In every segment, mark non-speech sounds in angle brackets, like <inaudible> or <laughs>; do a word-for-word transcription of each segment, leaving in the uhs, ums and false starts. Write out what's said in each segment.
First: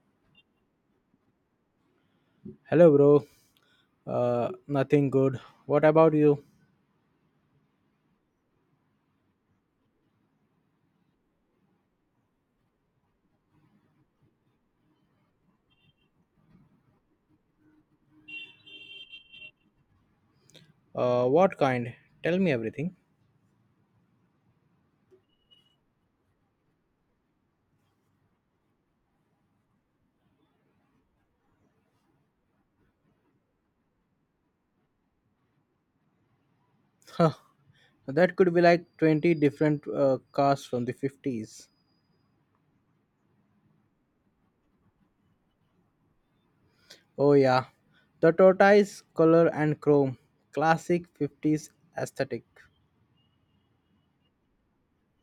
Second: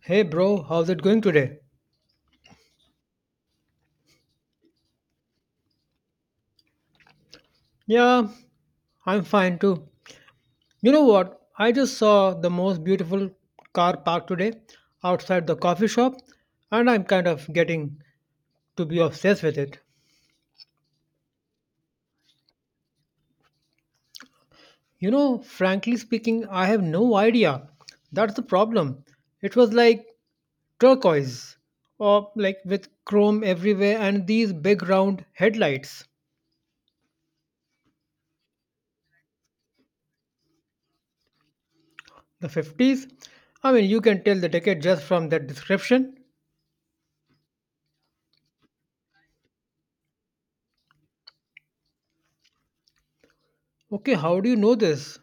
Hey bro, how's it going today? Hello, bro. Uh, nothing good. What about you? Yeah, I'm fine too. You know what? I just saw the most beautiful car parked today outside the coffee shop, and I'm kind of getting to be obsessed with it. Uh, what kind? Tell me everything. <laughs> You know, frankly speaking, I have no idea. That's the problem. It was like turquoise, or like with chrome everywhere, and these big round headlights. Huh. That could be like twenty different uh, cars from the fifties. The fifties? I mean, you can tell the decade just from that description. Oh, yeah. The tortoise color and chrome. Classic fifties aesthetic. Okay, how do you know this?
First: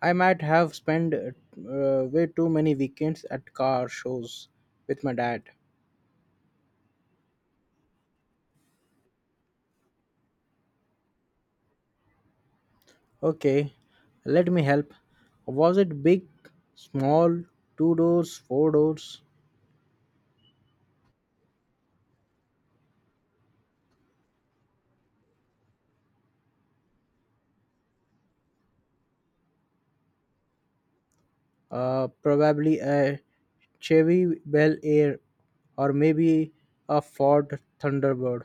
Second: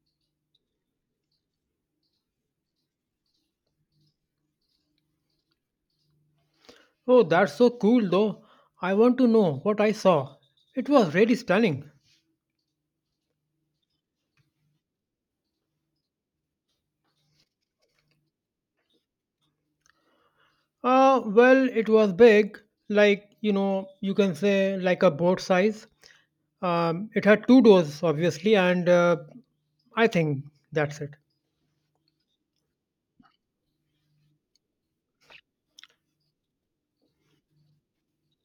I might have spent uh, way too many weekends at car shows with my dad. Oh, that's so cool though. I want to know what I saw. It was really stunning. Okay, let me help. Was it big, small, two doors, four doors? Uh, well, it was big, like, you know, you can say like a boat size. Um, it had two doors, obviously, and uh, I think that's it. Uh, probably a Chevy Bel Air or maybe a Ford Thunderbird.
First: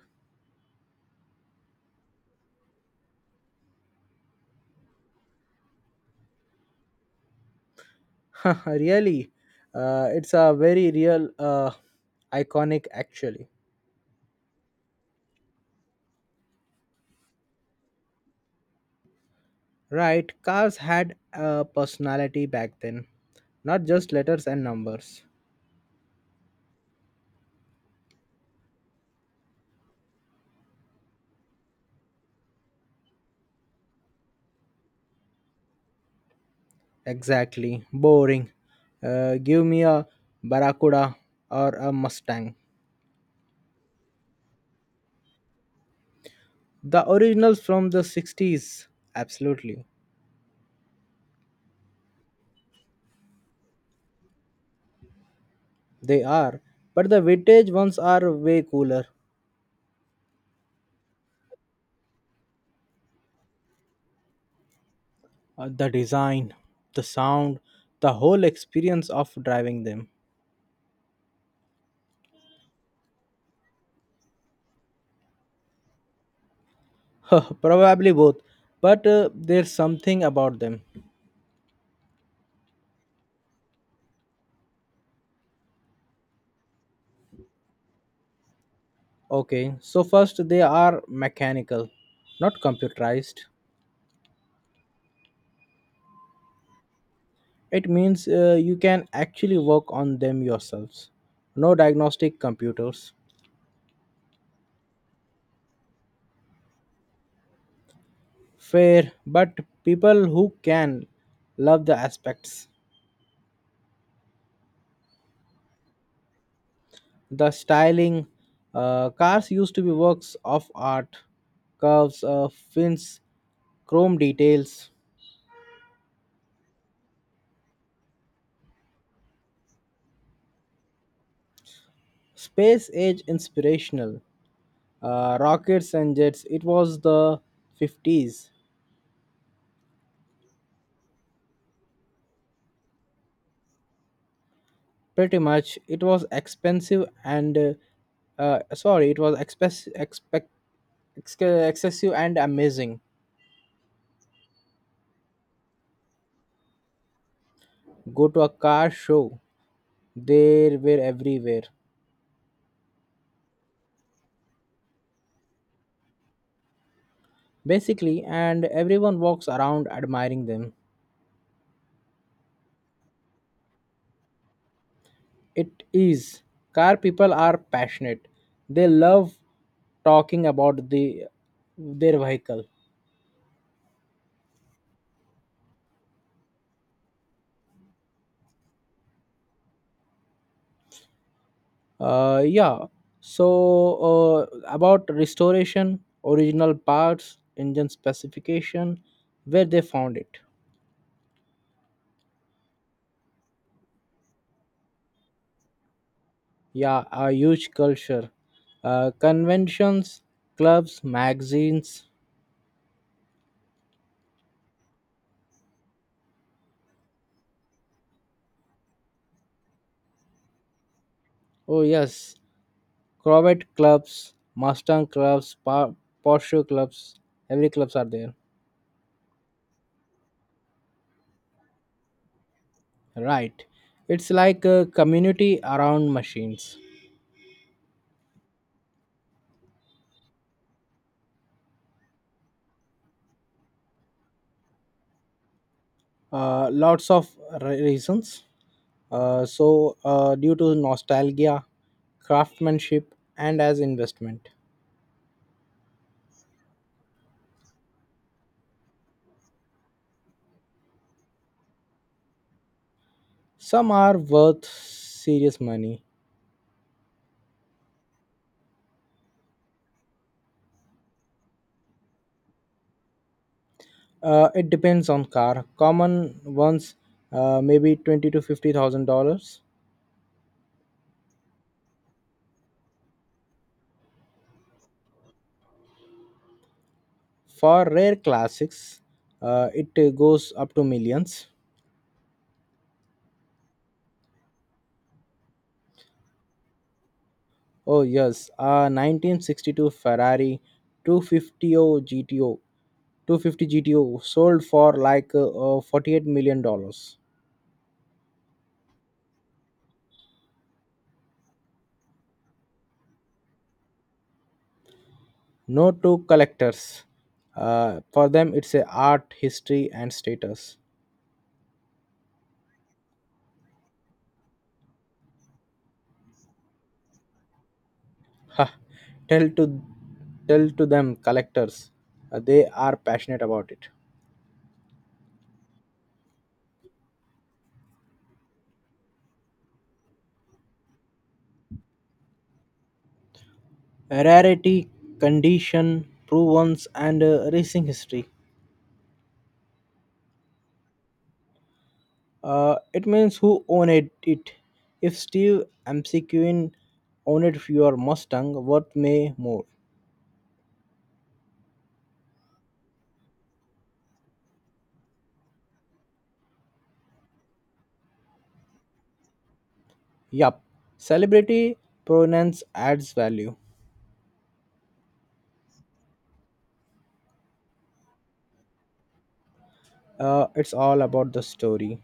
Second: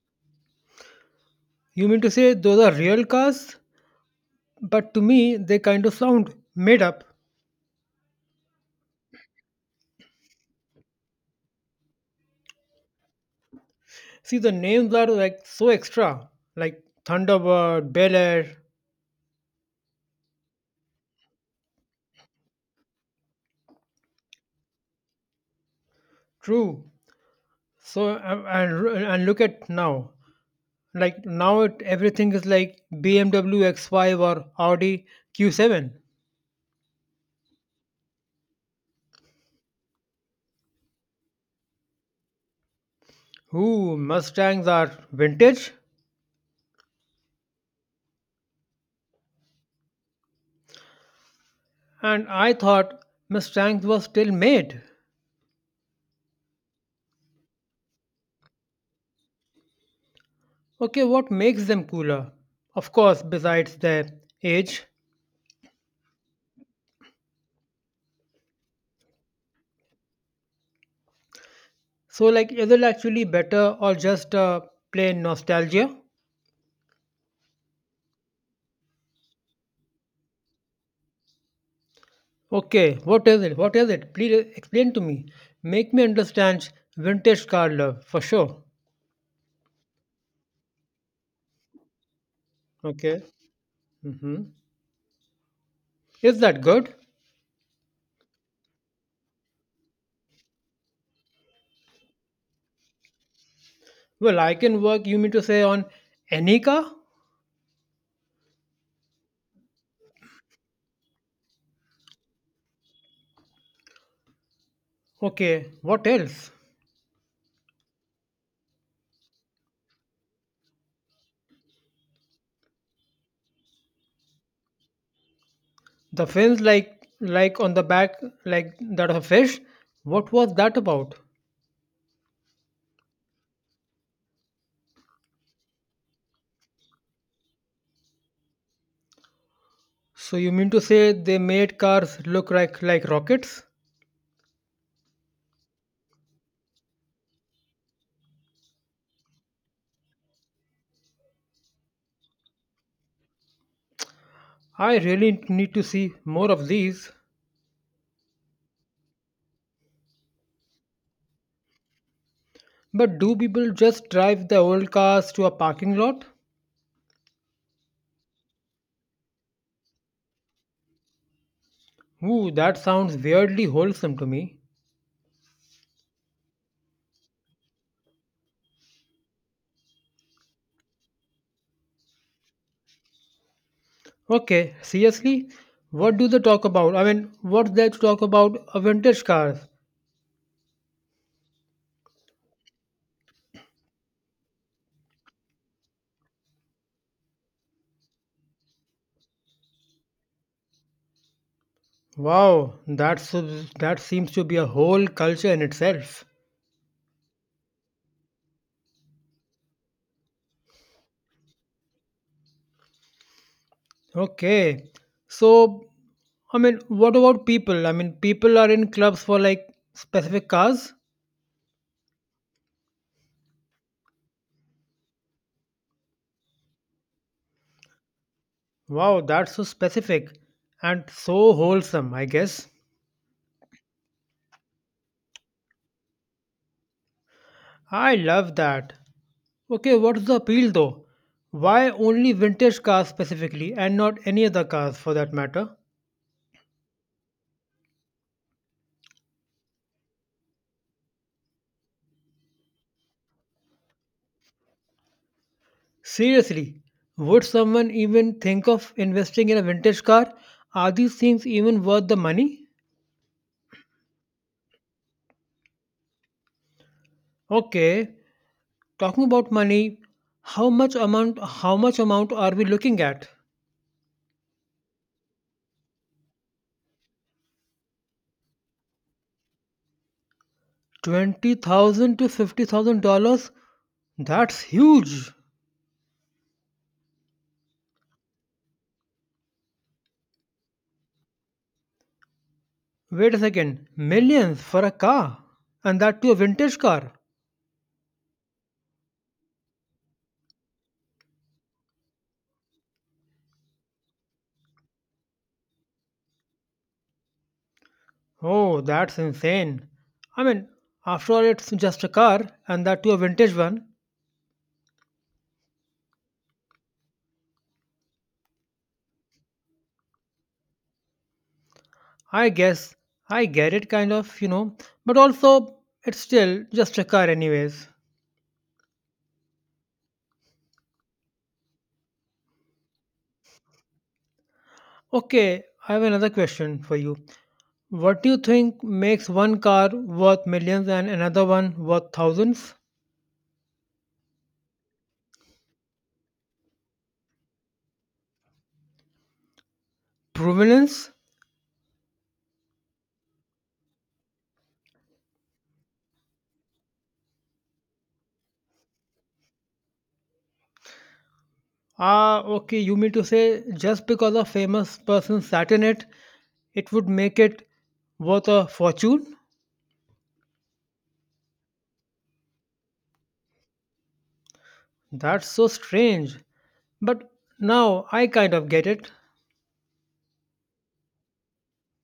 You mean to say those are real cars? But to me, they kind of sound made up. <laughs> Really, uh, it's a very real, uh, iconic actually. See, the names are like so extra, like Thunderbird, Bel Air. Right, cars had a personality back then, not just letters and numbers. True. So, uh, and, and look at now. Like now, it, everything is like B M W X five or Audi Q seven. Exactly, boring. Uh, give me a Barracuda or a Mustang. Ooh, Mustangs are vintage? The originals from the sixties, absolutely. And I thought Mustangs were still made. They are, but the vintage ones are way cooler. Okay, what makes them cooler? Of course, besides their age. Uh, the design, the sound, the whole experience of driving them. So, like, is it actually better or just uh, plain nostalgia? <laughs> Probably both, but uh, there's something about them. Okay, what is it? What is it? Please explain to me. Make me understand vintage car love for sure. Okay, so first they are mechanical, not Okay. computerized. hmm Is that good? It means uh, you can actually work on them yourselves. No diagnostic computers. Well, I can work, you mean to say, on any car? Fair, but people who can love the aspects. Okay, what else? The styling. Uh, cars used to be works of art, curves, uh, fins, chrome details, The fins like like on the back like that of a fish? What was that about? space age inspirational, uh, rockets and jets. It was the fifties. So you mean to say they made cars look like like rockets? Pretty much. It was expensive and uh, uh, sorry, it was expec- expec- ex- excessive and amazing. I really need to see more of these. Go to a car show. They were everywhere. But do people just drive the old cars to a parking lot? Basically, and everyone walks around admiring them. Ooh, that sounds weirdly wholesome to me. It is. Car people are passionate. They love talking about the their vehicle. Okay, seriously? What do they talk about? I mean, what's there to talk about a vintage cars? Uh, yeah. So, uh, about restoration, original parts, engine specification, where they found it. Wow, that's that seems to be a whole culture in itself. Yeah, a huge culture. Uh, conventions, clubs, magazines. Okay. So, I mean, what about people? I mean, people are in clubs for like specific cars. Oh yes, Corvette clubs, Mustang clubs, Pa- Porsche clubs. Every clubs are there. Wow, that's so specific and so wholesome, I guess. Right. It's like a community around machines. I love that. Okay, what's the appeal though? Why only vintage cars specifically and not any other cars for that matter? Uh, lots of re- reasons. Uh, so, uh, due to nostalgia, craftsmanship, and as investment. Seriously, would someone even think of investing in a vintage car? Are these things even worth the money? Some are worth serious money. Okay, talking about money, how much amount how much amount are we looking at? Uh, it depends on car. Common ones, uh, maybe twenty to fifty thousand dollars. twenty thousand to fifty thousand dollars? That's huge. For rare classics, uh, it uh, goes up to millions. Wait a second, millions for a car? And that to a vintage car? Oh yes, a nineteen sixty-two Ferrari two fifty G T O 250 GTO sold for like uh, uh, forty-eight million dollars. Oh, that's insane. I mean, after all, it's just a car, and that to a vintage one. No to collectors. Uh, for them, it's a art, history, and status. I guess I get it, kind of, you know, but also it's still just a car, anyways. Ha! Tell to tell to them collectors. Uh, they are passionate about it. Okay, I have another question for you. What do you think makes one car worth millions and another one worth thousands? Rarity, condition, provenance, and uh, racing history. Provenance? Uh, it means who owned it. If Steve McQueen owned your Mustang, worth may more. Ah, okay, you mean to say just because a famous person sat in it, it would make it worth a fortune? Yup, celebrity provenance adds value. That's so strange. But now I kind of get it. Uh, it's all about the story.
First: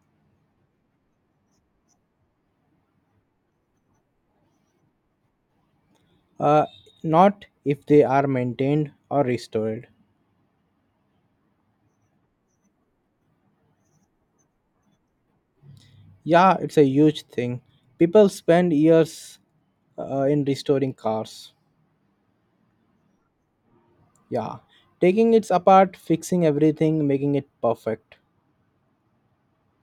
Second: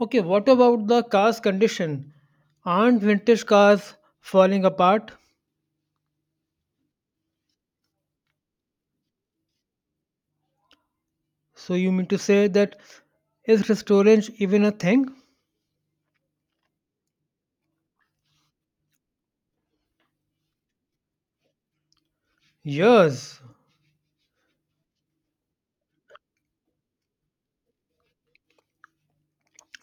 Okay, what about the car's condition? Aren't vintage cars falling apart? uh, Not if they are maintained or restored. So you mean to say that is restorange even a thing? Yeah, it's a huge thing. People spend years uh, in restoring cars. Yes. Yeah, taking it apart, fixing everything, making it perfect.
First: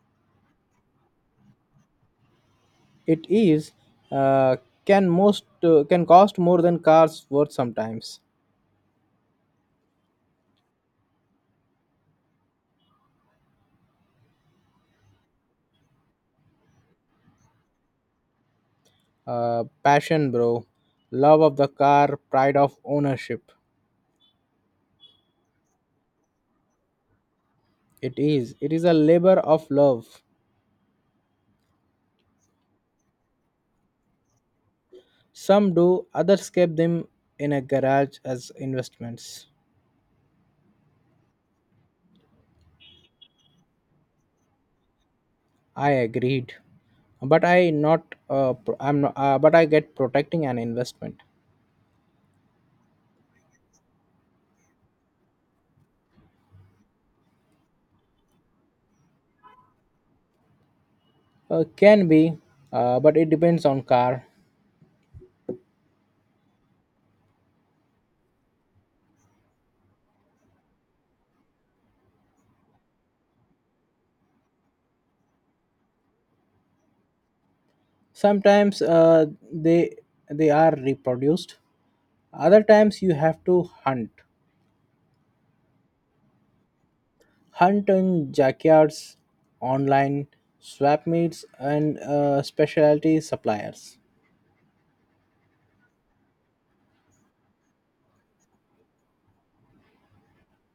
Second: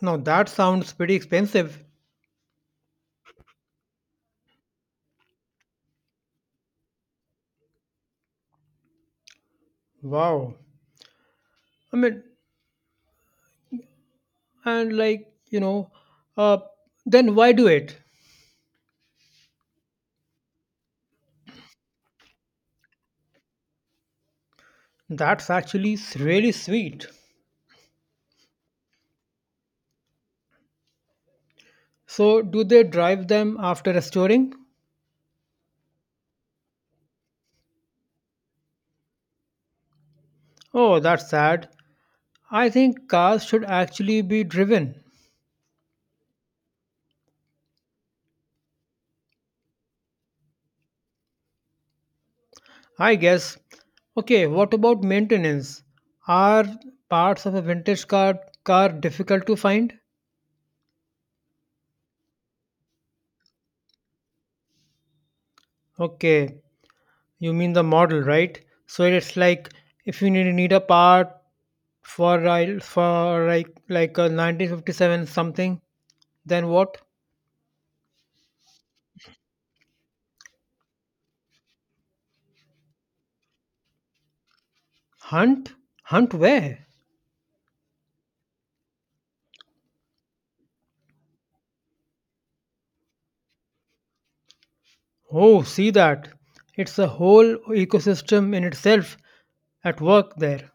Now that sounds pretty expensive. It is, uh, can most uh, can cost more than cars worth sometimes. Wow. I mean, and like, you know, uh, then why do it? Uh, passion, bro, love of the car, pride of ownership. That's actually s- really sweet. It is. It is a labor of love. So, do they drive them after restoring? Some do, others keep them in a garage as investments. Oh, that's sad. I think cars should actually be driven. I agreed, but I not. Uh, pro- I'm not. Uh, but I get protecting an investment. I guess. Okay, what about maintenance? Are parts of a vintage car car difficult to find? Uh, can be, uh, but it depends on car. Okay, you mean the model, right? So it's like if you need, need a part for a- for like like a nineteen fifty-seven something, then what? Sometimes uh, they they are reproduced. Other times you have to hunt. Hunt? Hunt where? Hunt in junkyards, online swap meets, and uh, specialty suppliers. Oh, see that? It's a whole ecosystem in itself at work there.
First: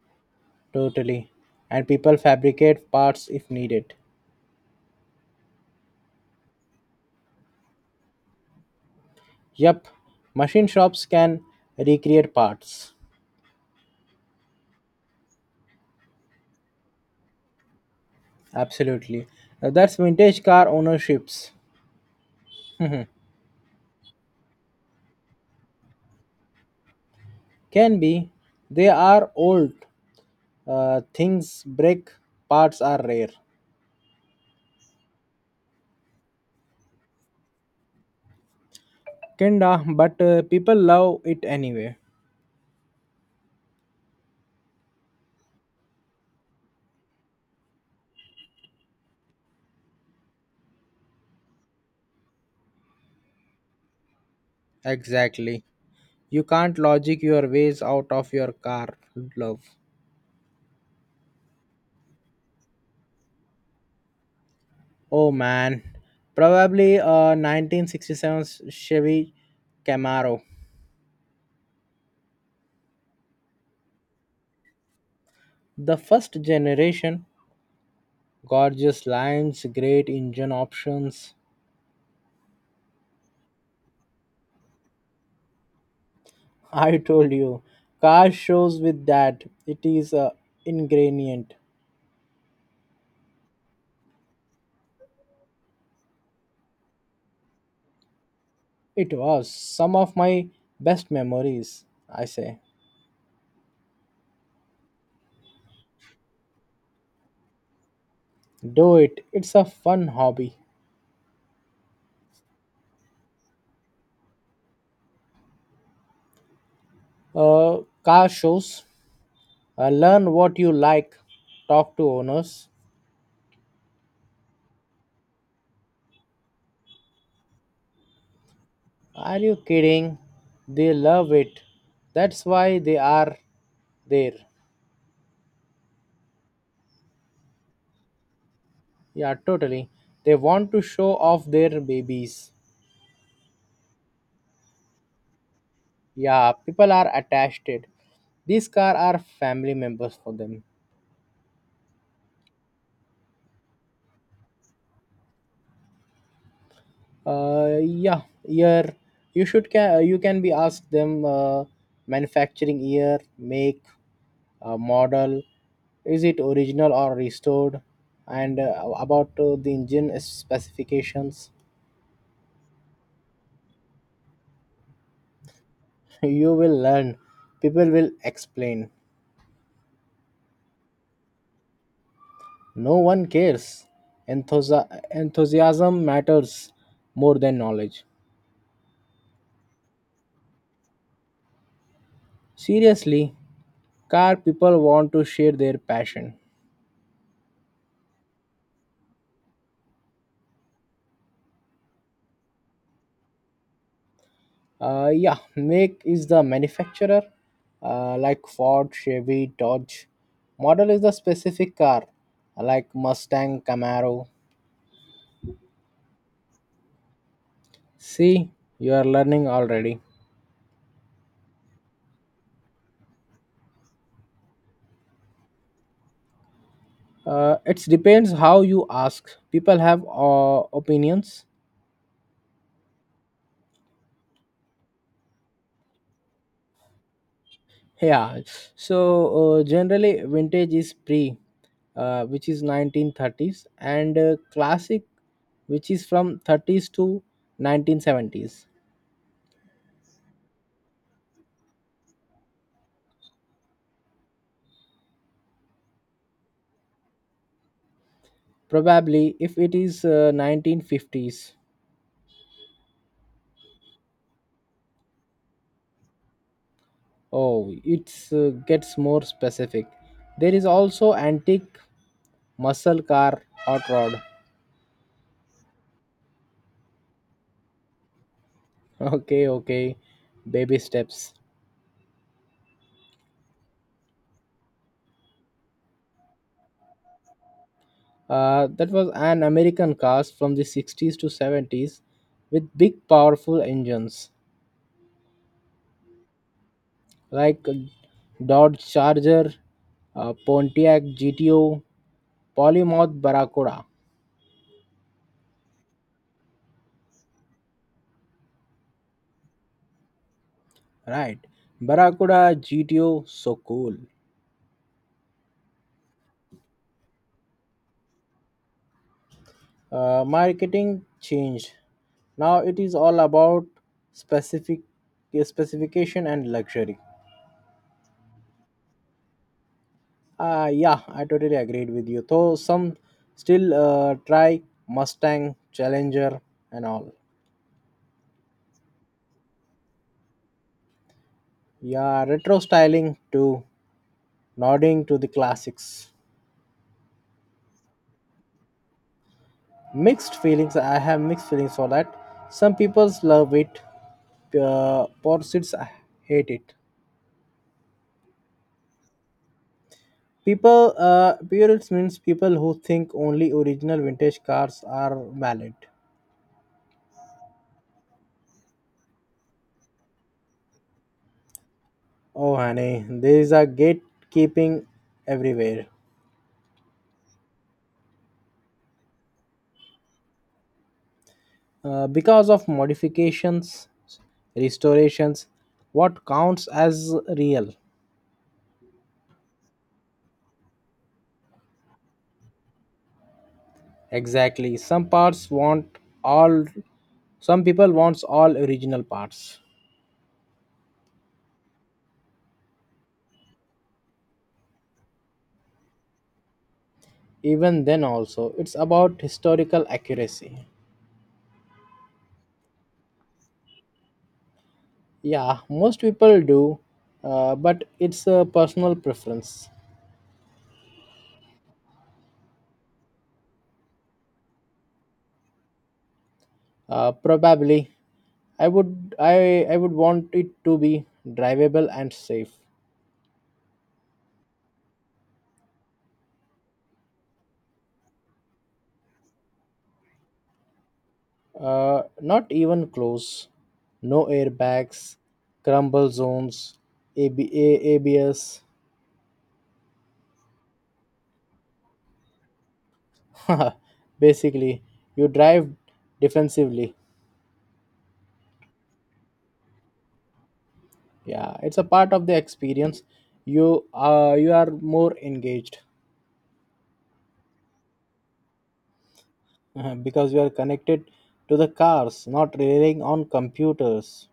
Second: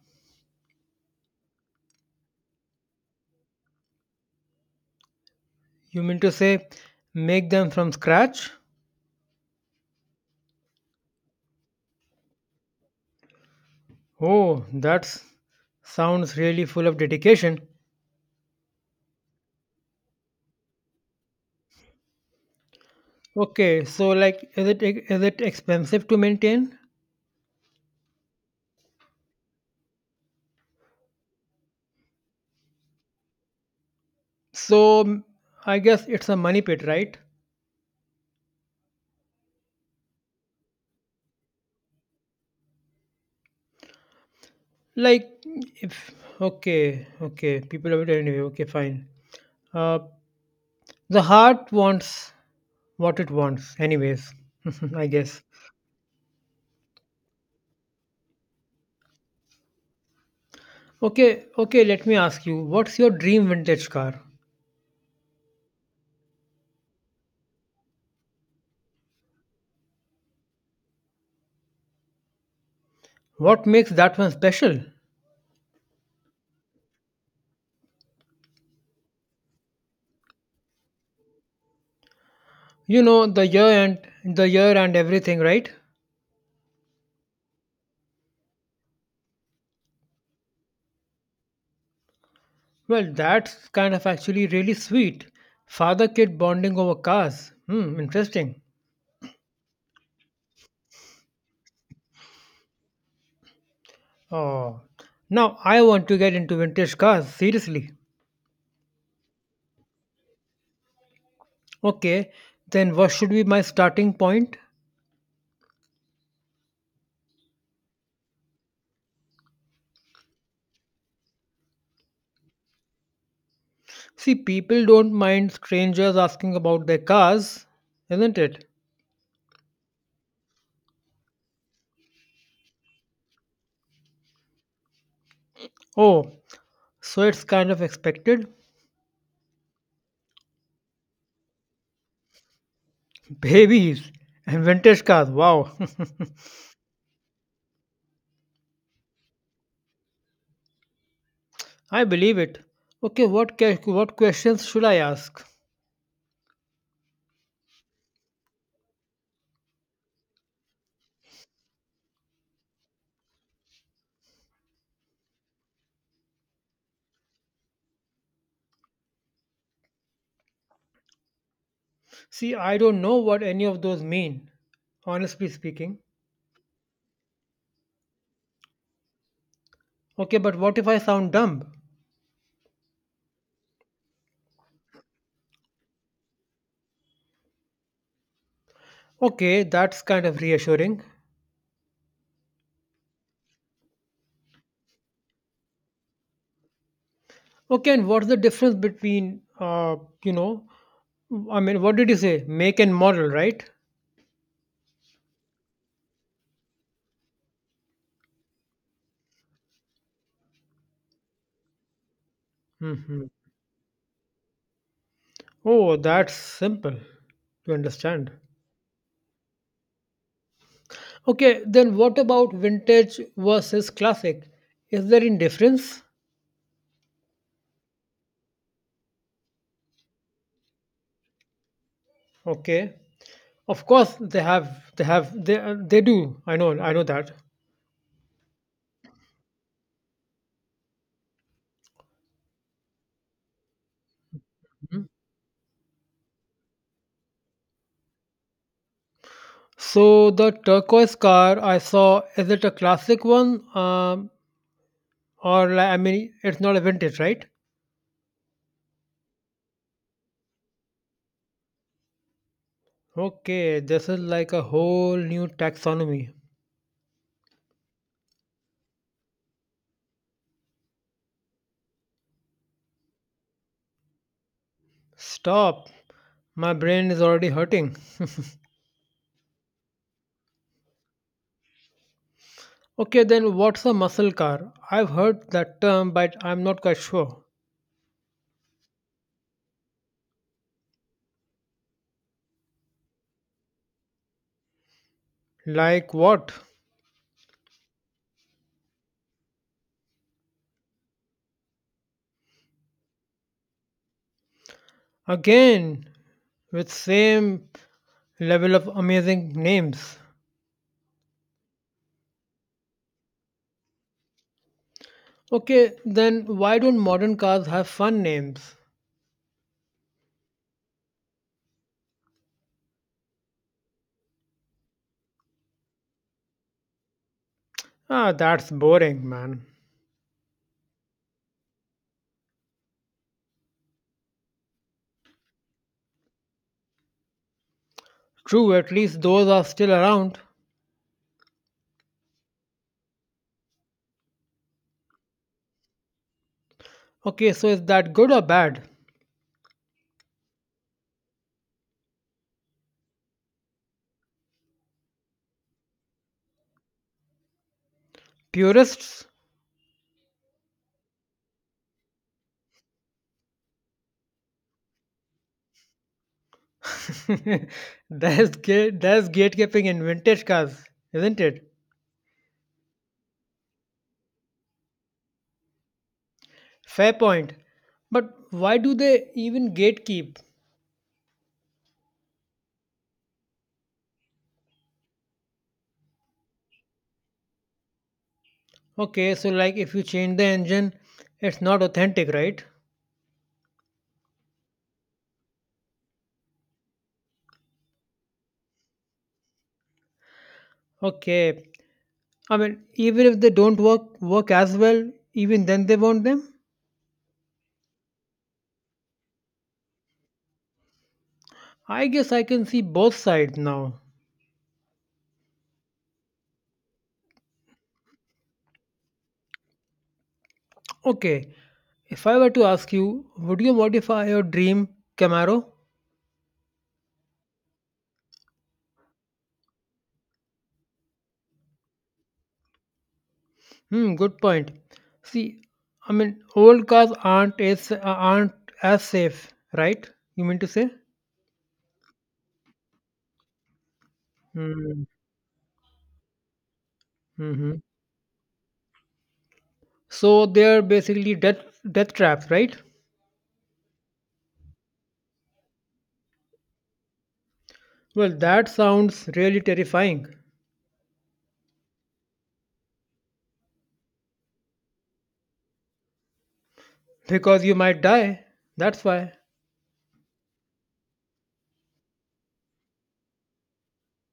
Totally. And people fabricate parts if needed. You mean to say make them from scratch? Yup, machine shops can recreate parts. Oh, that sounds really full of dedication. Absolutely. Uh, That's vintage car ownerships. Okay, so like, is it is it expensive to maintain? Can be. They are old. Uh, things break, parts are rare. So m- I guess it's a money pit, right? Kinda, but uh, people love it anyway. Like, if okay, okay, people have it anyway. Okay, fine. Uh, the heart wants what it wants, anyways. <laughs> I guess. Exactly. You can't logic your ways out of your car love. Okay, okay. Let me ask you, what's your dream vintage car? Oh man. Probably a nineteen sixty-seven Chevy Camaro. What makes that one special? The first generation, gorgeous lines, great engine options. You know the year and the year and everything, right? <laughs> I told you, car shows with that. It is a ingredient. Well, that's kind of actually really sweet. Father kid bonding over cars. Hmm, interesting. It was some of my best memories. I say, Oh, now I want to get into vintage cars, seriously. do it. It's a fun hobby. Okay, then what should be my starting point? Uh, Car shows. Uh, learn what you like. Talk to owners. See, people don't mind strangers asking about their cars, isn't it? Are you kidding? They love it. That's why they are there. Oh, so it's kind of expected. Yeah, totally. They want to show off their babies. <laughs> Babies and vintage cars, wow. <laughs> Yeah, people are attached it. These car are family members for them. I believe it. Okay, what, que- what questions should I ask? Uh, yeah, year. You should, can you can be asked them, uh, manufacturing year, make, uh, model. Is it original or restored? And uh, about uh, the engine specifications. See, I don't know what any of those mean, honestly speaking. <laughs> You will learn. People will explain. Okay, but what if I sound dumb? No one cares. Enthusi- enthusiasm matters more than knowledge. Okay, that's kind of reassuring. Seriously, car people want to share their passion. Okay, and what's the difference between, uh, you know, I mean, what did you say? Make and model, right? Uh, yeah, make is the manufacturer, uh, like Ford, Chevy, Dodge. Model is the specific car, like hmm Mustang, Camaro. Oh, that's simple to understand. See, you are learning already. Okay, then what about vintage versus classic? Is there any difference? Uh, it depends how you ask. People have uh, opinions. Okay, of course they have, they have, they uh, they do. I know, I know that. Yeah, so uh, generally vintage is pre, uh, which is nineteen thirties, and uh, classic, which is from thirties to nineteen seventies. So the turquoise car I saw, is it a classic one? Um, or like, I mean, it's not a vintage, right? Probably, if it is uh, nineteen fifties. Okay, this is like a whole new taxonomy. Oh, it's uh, gets more specific. There is also antique muscle car hot rod. <laughs> Stop. My brain is already hurting. <laughs> Okay, okay, baby steps. Okay, then what's a muscle car? I've heard that term, but I'm not quite sure. Uh, that was an American cars from the sixties to seventies with big, powerful engines. Like what? Like Dodge Charger, uh, Pontiac G T O, Polymouth Barracuda. Again, with same level of amazing names. Right, Barracuda G T O, so cool. Okay, then why don't modern cars have fun names? Uh, marketing changed. Now it is all about specific specification and luxury. Ah, that's boring, man. Uh, yeah, I totally agreed with you. Though some still uh, try Mustang, Challenger, and all. True, at least those are still around. Yeah, retro styling too, nodding to the classics. Okay, so is that good or bad? Mixed feelings. I have mixed feelings for that. Some people love it. Uh, purists hate it. Purists? People, uh, purists means people who think only original vintage cars are valid. <laughs> there's, gate, there's gatekeeping in vintage cars, isn't it? Oh, honey, there is a gatekeeping everywhere. Fair point. But why do they even gatekeep? Uh, because of modifications, restorations, what counts as real? Okay, so like if you change the engine, it's not authentic, right? Exactly. Some parts want all, some people wants all original parts. Okay. I mean, even if they don't work work as well, even then they want them. Even then also it's about historical accuracy. I guess I can see both sides now. Yeah, most people do, uh, but it's a personal preference. Okay, if I were to ask you, would you modify your dream Camaro? Uh, probably, i would i i would want it to be drivable and safe. Hmm, good point. See, I mean, old cars aren't as uh, aren't as safe, right? You mean to say? Uh, not even close. No Hmm. airbags, crumble zones, AB, hmm abs. So they're basically death death traps, right? <laughs> Basically, you drive defensively. Well, that sounds really terrifying Yeah, it's a part of the experience. You uh, you are more engaged. because you might die. That's why. Uh, because you are connected to the cars, not relying on computers.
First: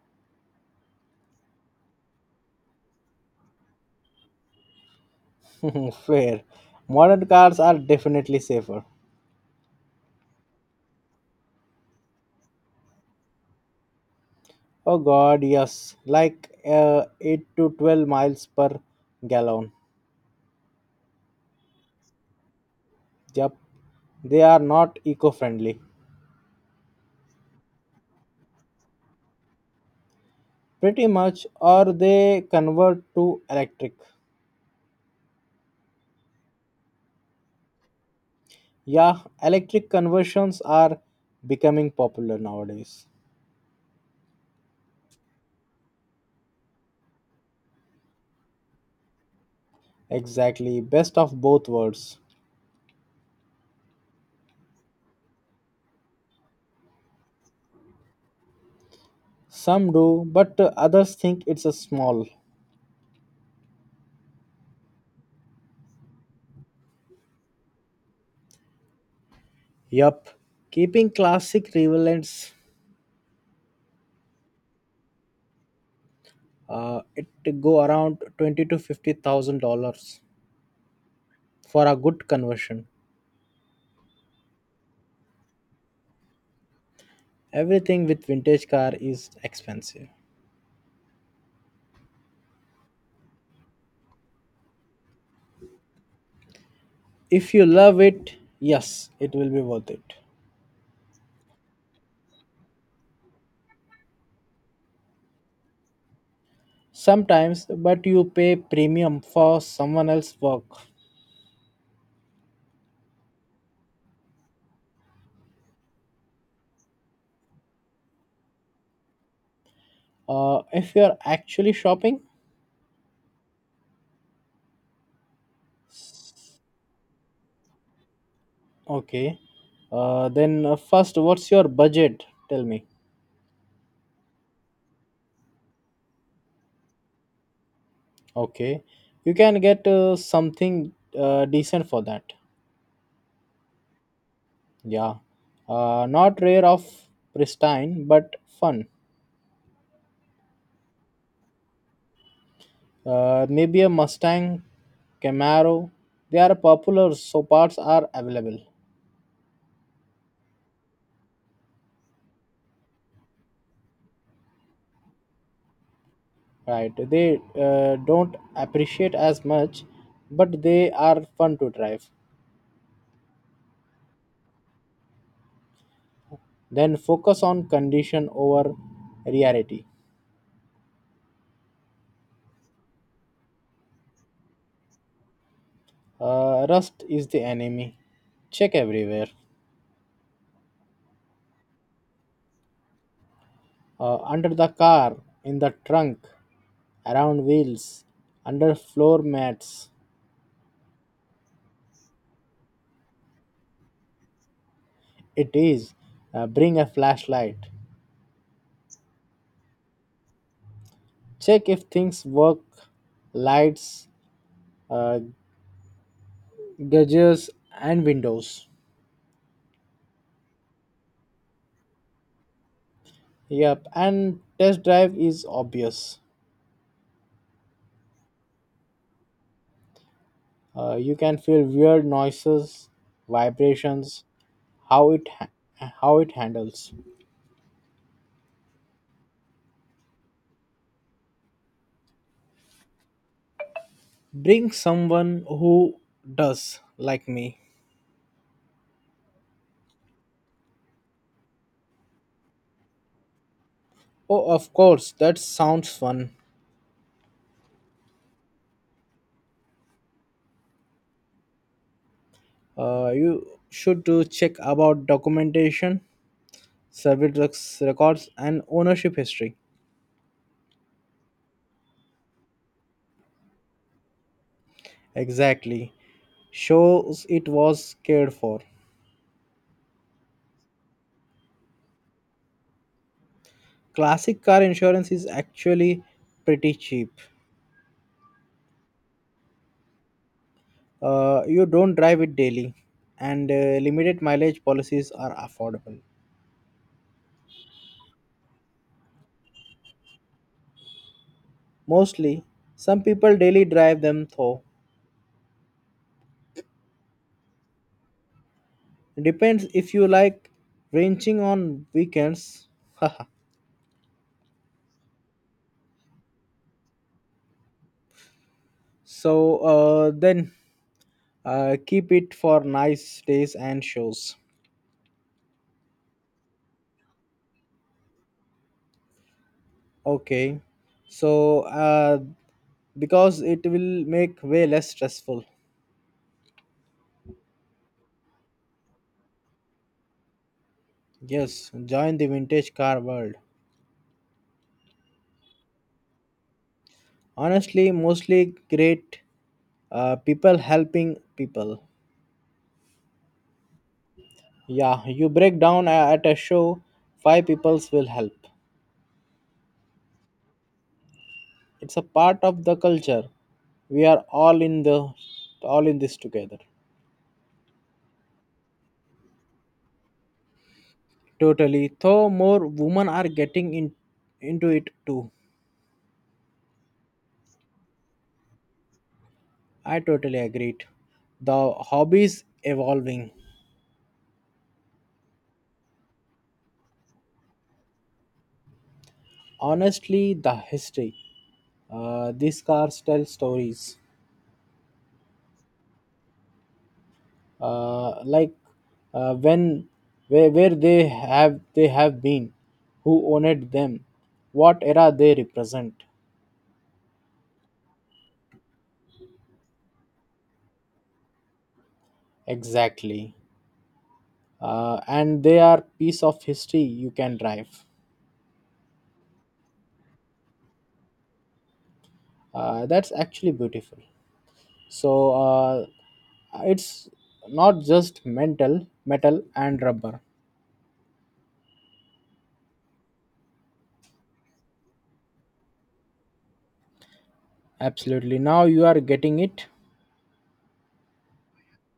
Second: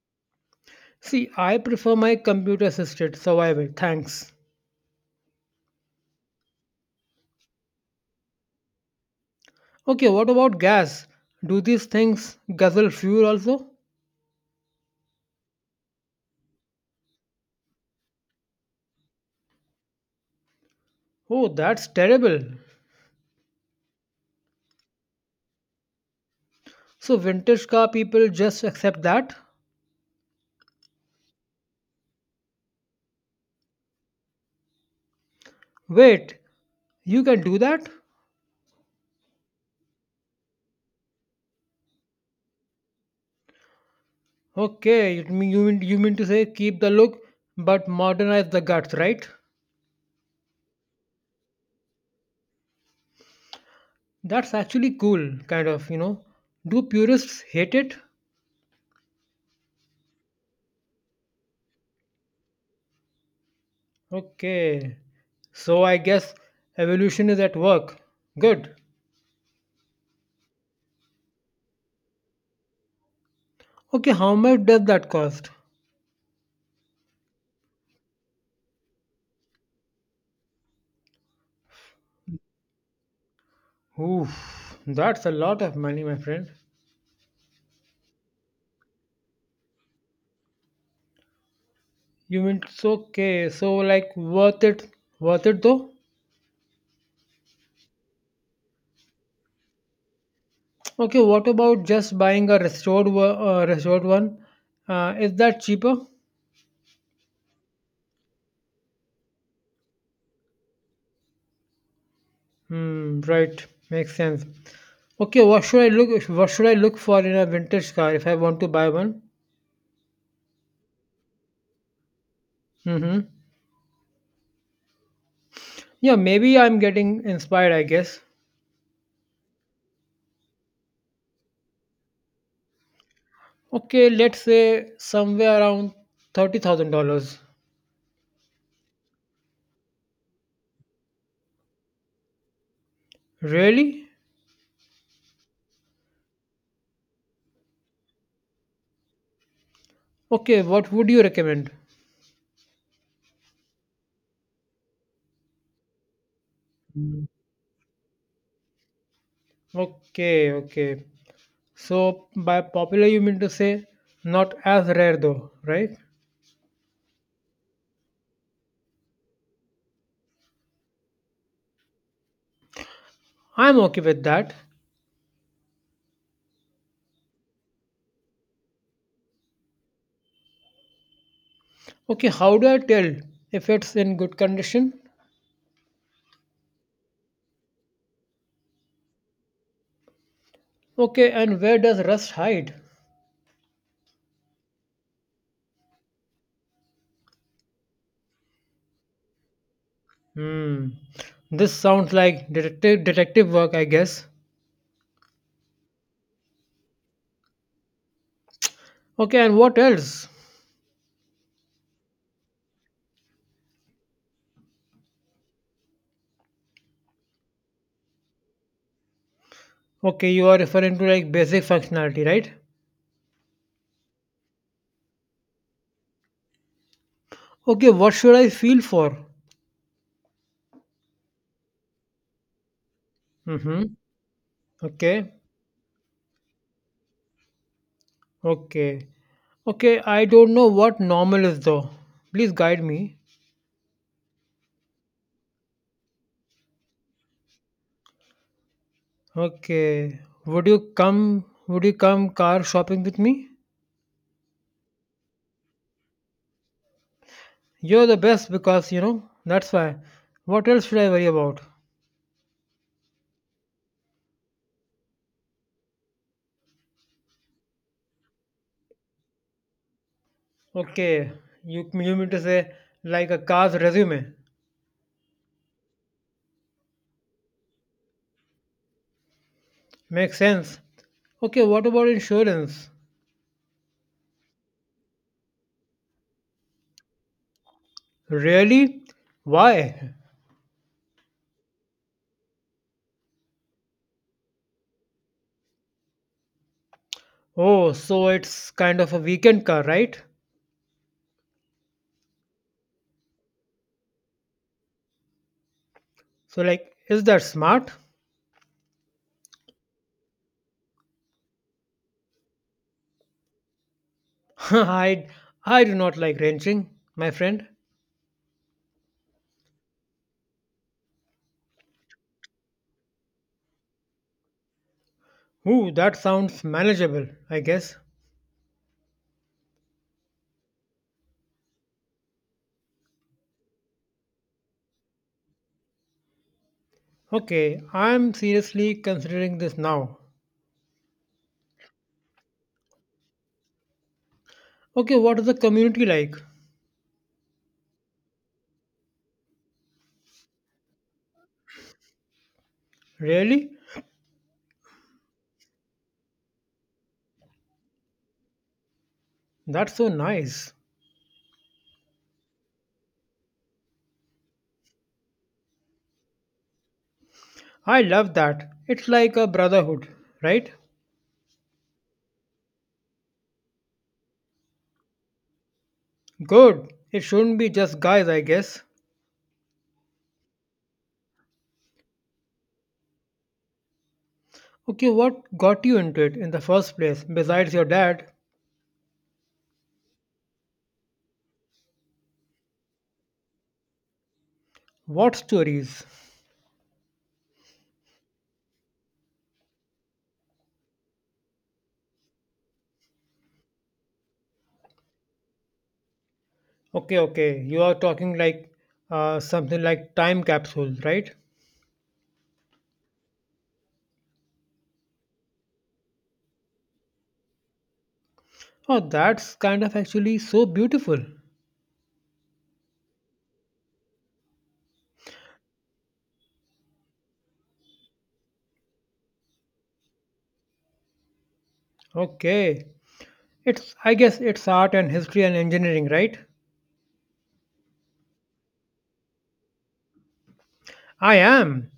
See, I prefer my computer assisted survival. Thanks. <laughs> Fair. Modern cars are definitely safer. Okay, what about gas? Do these things guzzle fuel also? Oh god, yes. Like uh, eight to twelve miles per gallon. Oh, that's terrible. Yep. They are not eco friendly. So, vintage car people just accept that? Pretty much, or they convert to electric. Wait, you can do that? Yeah, electric conversions are becoming popular nowadays. Okay, you mean, you mean, you mean to say keep the look but modernize the guts, right? Exactly. Best of both worlds. That's actually cool, kind of, you know. Do purists hate it? Some do, but uh, others think it's a small. Okay, so I guess evolution is at work. Good. Yup, keeping classic relevance. Okay, how much does that cost? Uh, it go around twenty to fifty thousand dollars for a good conversion. Oof, that's a lot of money, my friend. Everything with vintage car is expensive. You mean it's okay, so like worth it, worth it though? If you love it, yes, it will be worth it. Okay, what about just buying a restored wo- uh, restored one? Uh, is that cheaper? Sometimes, but you pay premium for someone else's work. Hmm, right, makes sense. Okay, what should I look what should I look for in a vintage car if I want to buy one? Uh, if you are actually shopping, Mm-hmm. Yeah, maybe I'm getting inspired, I guess. okay. Uh, then uh, first, what's your budget? Tell me. Okay, let's say somewhere around thirty thousand dollars. Okay, you can get uh, something uh, decent for that. Really? Yeah, uh, not rare of pristine, but fun. Okay, what would you recommend? Uh, maybe a Mustang, Camaro. They are popular, so parts are available. Okay, okay. So by popular you mean to say not as rare though, right? Right, they uh, don't appreciate as much, but they are fun to drive. I'm okay with that. Then focus on condition over rarity. Okay, how do I tell if it's in good condition? Uh, rust is the enemy. Check everywhere. Okay, and where does rust hide? Uh, under the car, in the trunk, around wheels, under floor mats. Hmm, this sounds like detective detective work, I guess. It is, uh, bring a flashlight. Okay, and what else? Check if things work, lights, uh, gauges, and windows. Okay, you are referring to like basic functionality, right? Yep, and test drive is obvious. Okay, what should I feel for? Uh, you can feel weird noises, Mm-hmm. vibrations, how it Okay, ha- how it handles. okay, okay. I don't know what normal is though. Please guide me. Bring someone who does like me. Okay, would you come? Would you come car shopping with me? Oh, of course, that sounds fun. You're the best because you know that's why. What else should I worry about? Uh, you should do check about documentation, service rec- records, and ownership history. Okay, you you mean to say like a car's resume? Exactly. Shows it was cared for. Makes sense. Okay, what about insurance? Classic car insurance is actually pretty cheap. Really? Why? Uh, you don't drive it daily, and uh, limited mileage policies are affordable. Oh, so it's kind of a weekend car, right? Mostly, some people daily drive them though. So like, is that smart? Depends if you like wrenching on weekends. <laughs> I I do not like wrenching, my friend. <laughs> So, uh, then uh, keep it for nice days and shows. Ooh, that sounds manageable, I guess. Okay, so uh, because it will make way less stressful. Okay, I'm seriously considering this now. Yes, join the vintage car world. Okay, what is the community like? Honestly, mostly great uh, people helping people. Really? Yeah, you break down a- at a show, five peoples will help. That's so nice. It's a part of the culture. We are all in the all in this together. I love that. It's like a brotherhood, right? Totally. Though more women are getting in, into it too. Good. It shouldn't be just guys, I guess. I totally agreed. The hobbies evolving. Okay, what got you into it in the first place besides your dad? Honestly, the history. Uh, these cars tell stories, What stories? uh, like uh, when where, where they have they have been, who owned them, what era they represent. Okay, okay. You are talking like uh, something like time capsule, right? Exactly. Uh, and they are piece of history you can drive. Oh, that's kind of actually so beautiful. Uh, that's actually beautiful. So, uh, it's not just mental metal and rubber. Okay. It's I guess it's art and history and engineering, right? Absolutely. Now you are getting it. I am.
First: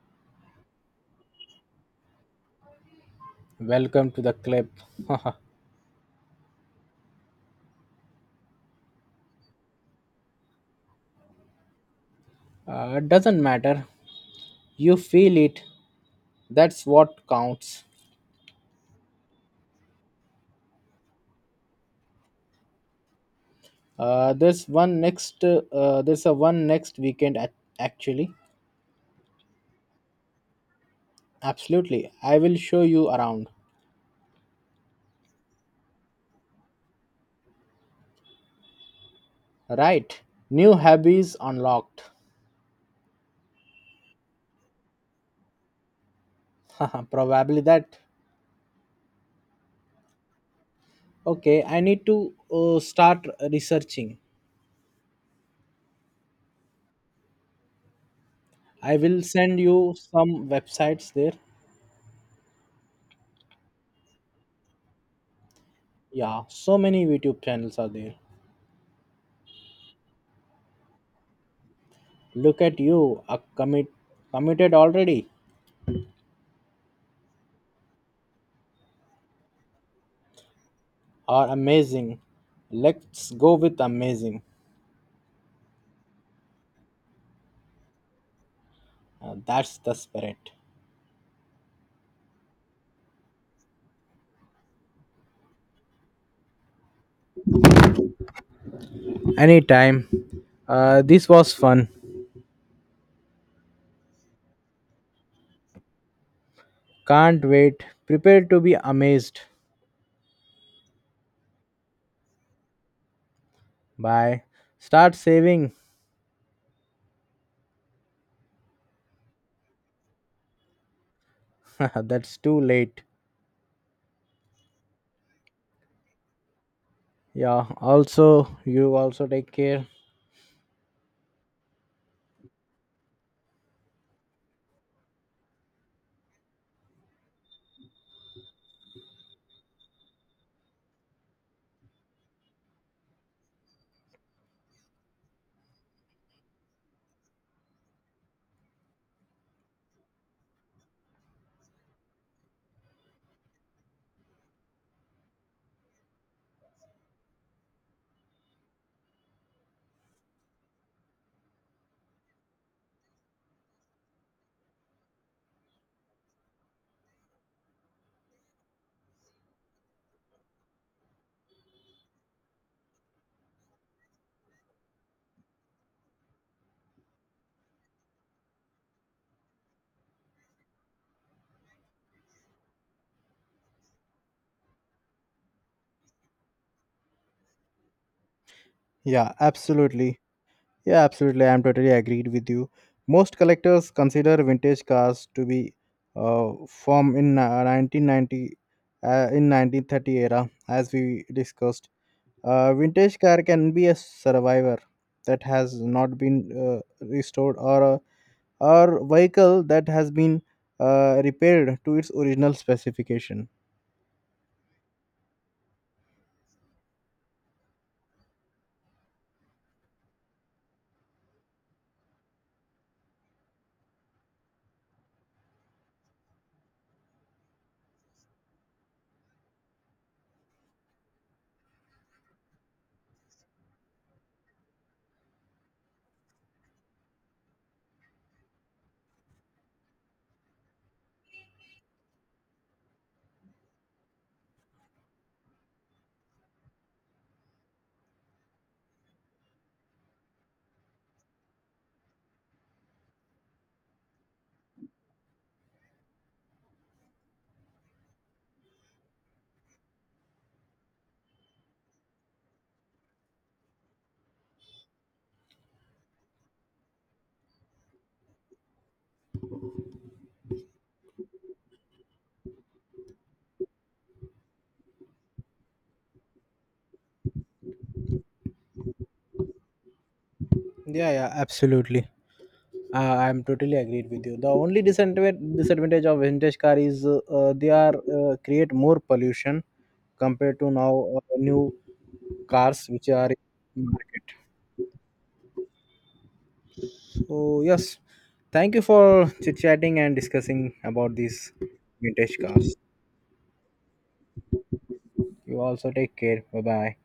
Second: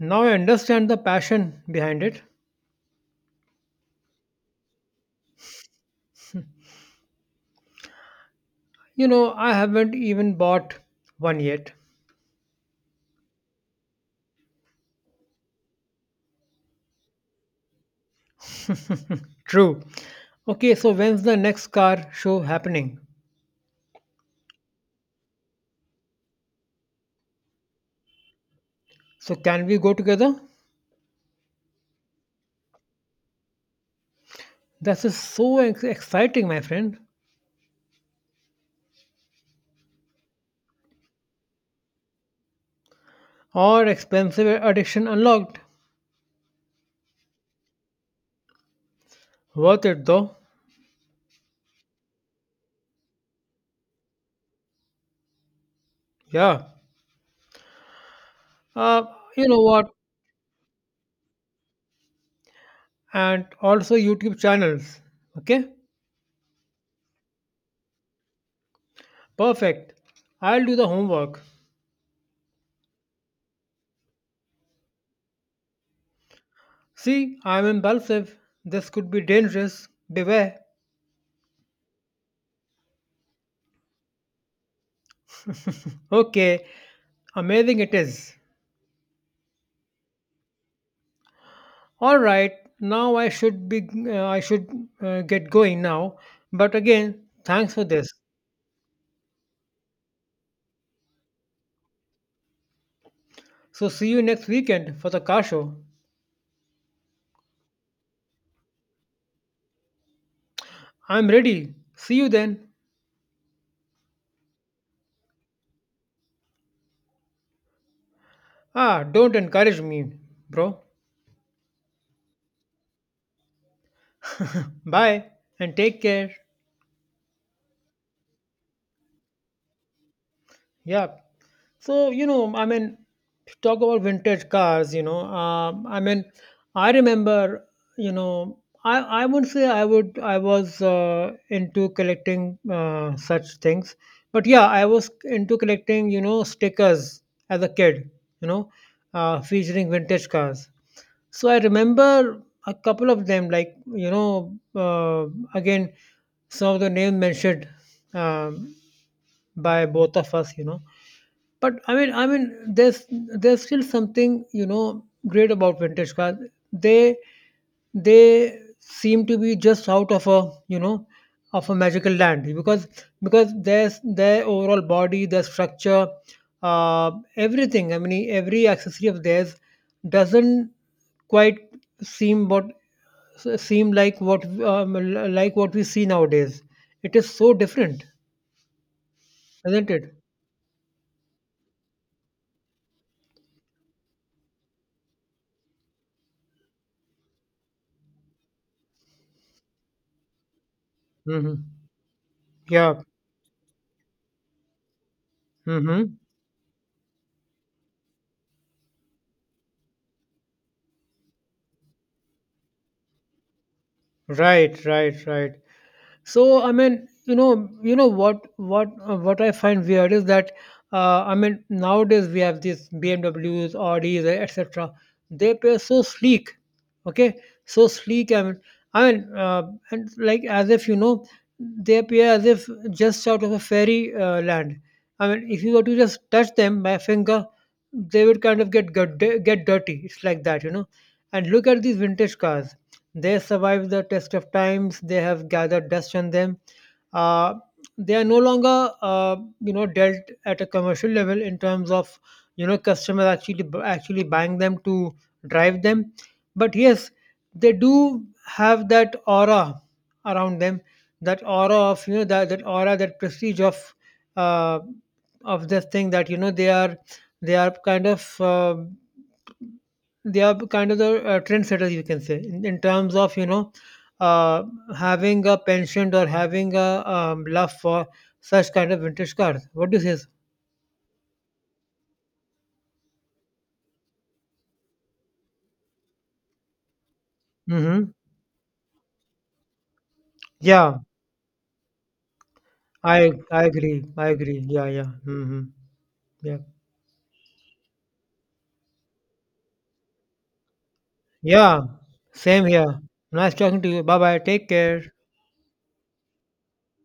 Now I understand the passion behind it. Welcome to the club. <laughs> uh, You know, I haven't even bought one yet. it doesn't matter. You feel it. That's what counts. True. Okay, so when's the next car show happening? Uh, there's one next. Uh, there's a one next weekend, ac- actually. So can we go together? Absolutely, I will show you around. This is so ex- exciting, my friend. Right. New hobbies unlocked. Or expensive addiction unlocked. <laughs> Probably that. Worth it though. Okay, I need to uh, start researching. Yeah. I Uh, will you know send what? you some websites there. And also YouTube channels. Okay? Yeah, so many YouTube channels are there. Perfect. I'll do the homework. Look at you, a commit committed already. See, I'm impulsive. This could be dangerous. Beware. Are amazing. Let's go with amazing. Okay. Amazing it is. Uh, that's the spirit. All right, now i should be uh, i should uh, get going now, but again, thanks for this. Anytime. Uh, this was fun. So see you next weekend for the car show. Can't wait. Prepare to be amazed. I'm ready. See you then. Bye. Start saving. Ah, don't encourage me, bro. <laughs> That's too late. Bye and take care. Yeah, also, you also take care. Yeah. So, you know, I mean, talk about vintage cars, you know, um, I mean, I remember, you know, I, I wouldn't say I would, I was uh, into collecting uh, such things, but yeah, I was into collecting, you know, stickers as a kid, you know, uh, featuring vintage cars. So I remember a couple of them, like, you know, uh, again, some of the names mentioned um, by both of us, you know. But I mean, I mean, there's there's still something you know great about vintage cars. They they seem to be just out of a you know of a magical land, because because there's their overall body, their structure, uh, everything. I mean, every accessory of theirs doesn't quite seem what seem like what um, like what we see nowadays. It is so different, Yeah, isn't it? absolutely. Yeah, absolutely. I'm totally agreed with you. Most collectors consider vintage cars to be uh, from, in uh, 1990 uh, in nineteen thirty era, as we discussed. Hmm. A Yeah. vintage car can be a survivor that has Hmm. not been uh, restored, or a or vehicle that has been uh, repaired to its original specification. Right, right, right. So I mean, you know, you know what what uh, what I find weird is that uh, I mean nowadays we have these B M Ws, Audis, et cetera. They appear so sleek, okay, so sleek. I mean, I mean, uh, and like as if you know, they appear as if just out of a fairy uh, land. I mean, if you were to just touch them by a finger, they would kind of get get get dirty. It's like that, you know. And look at these vintage cars. They survived the test of times. They have gathered dust on them. Uh, they are no longer, uh, you know, dealt at a commercial level in terms of, you know, customers actually actually buying them to drive them. But yes, they do have that aura around them, that aura of you know that that aura, that prestige of uh, of this thing that you know they are they are kind of. Uh, they are kind of the uh, trendsetters you can say in, in terms of you know uh, having a penchant or having a um, love for such kind of vintage cars. What do you say? Yeah, yeah, absolutely. Uh, I'm totally agreed with you. The only disadvantage disadvantage of vintage car is uh, uh, they are Mm-hmm. uh, create more pollution compared to now Yeah, uh, new cars which are i in i agree, I market. agree, yeah, yeah. Mm-hmm. Yeah, So yes, thank you for chit chatting and discussing about these yeah. vintage Same cars. here. Nice talking to you. Bye bye, take care. You also take care. Bye bye.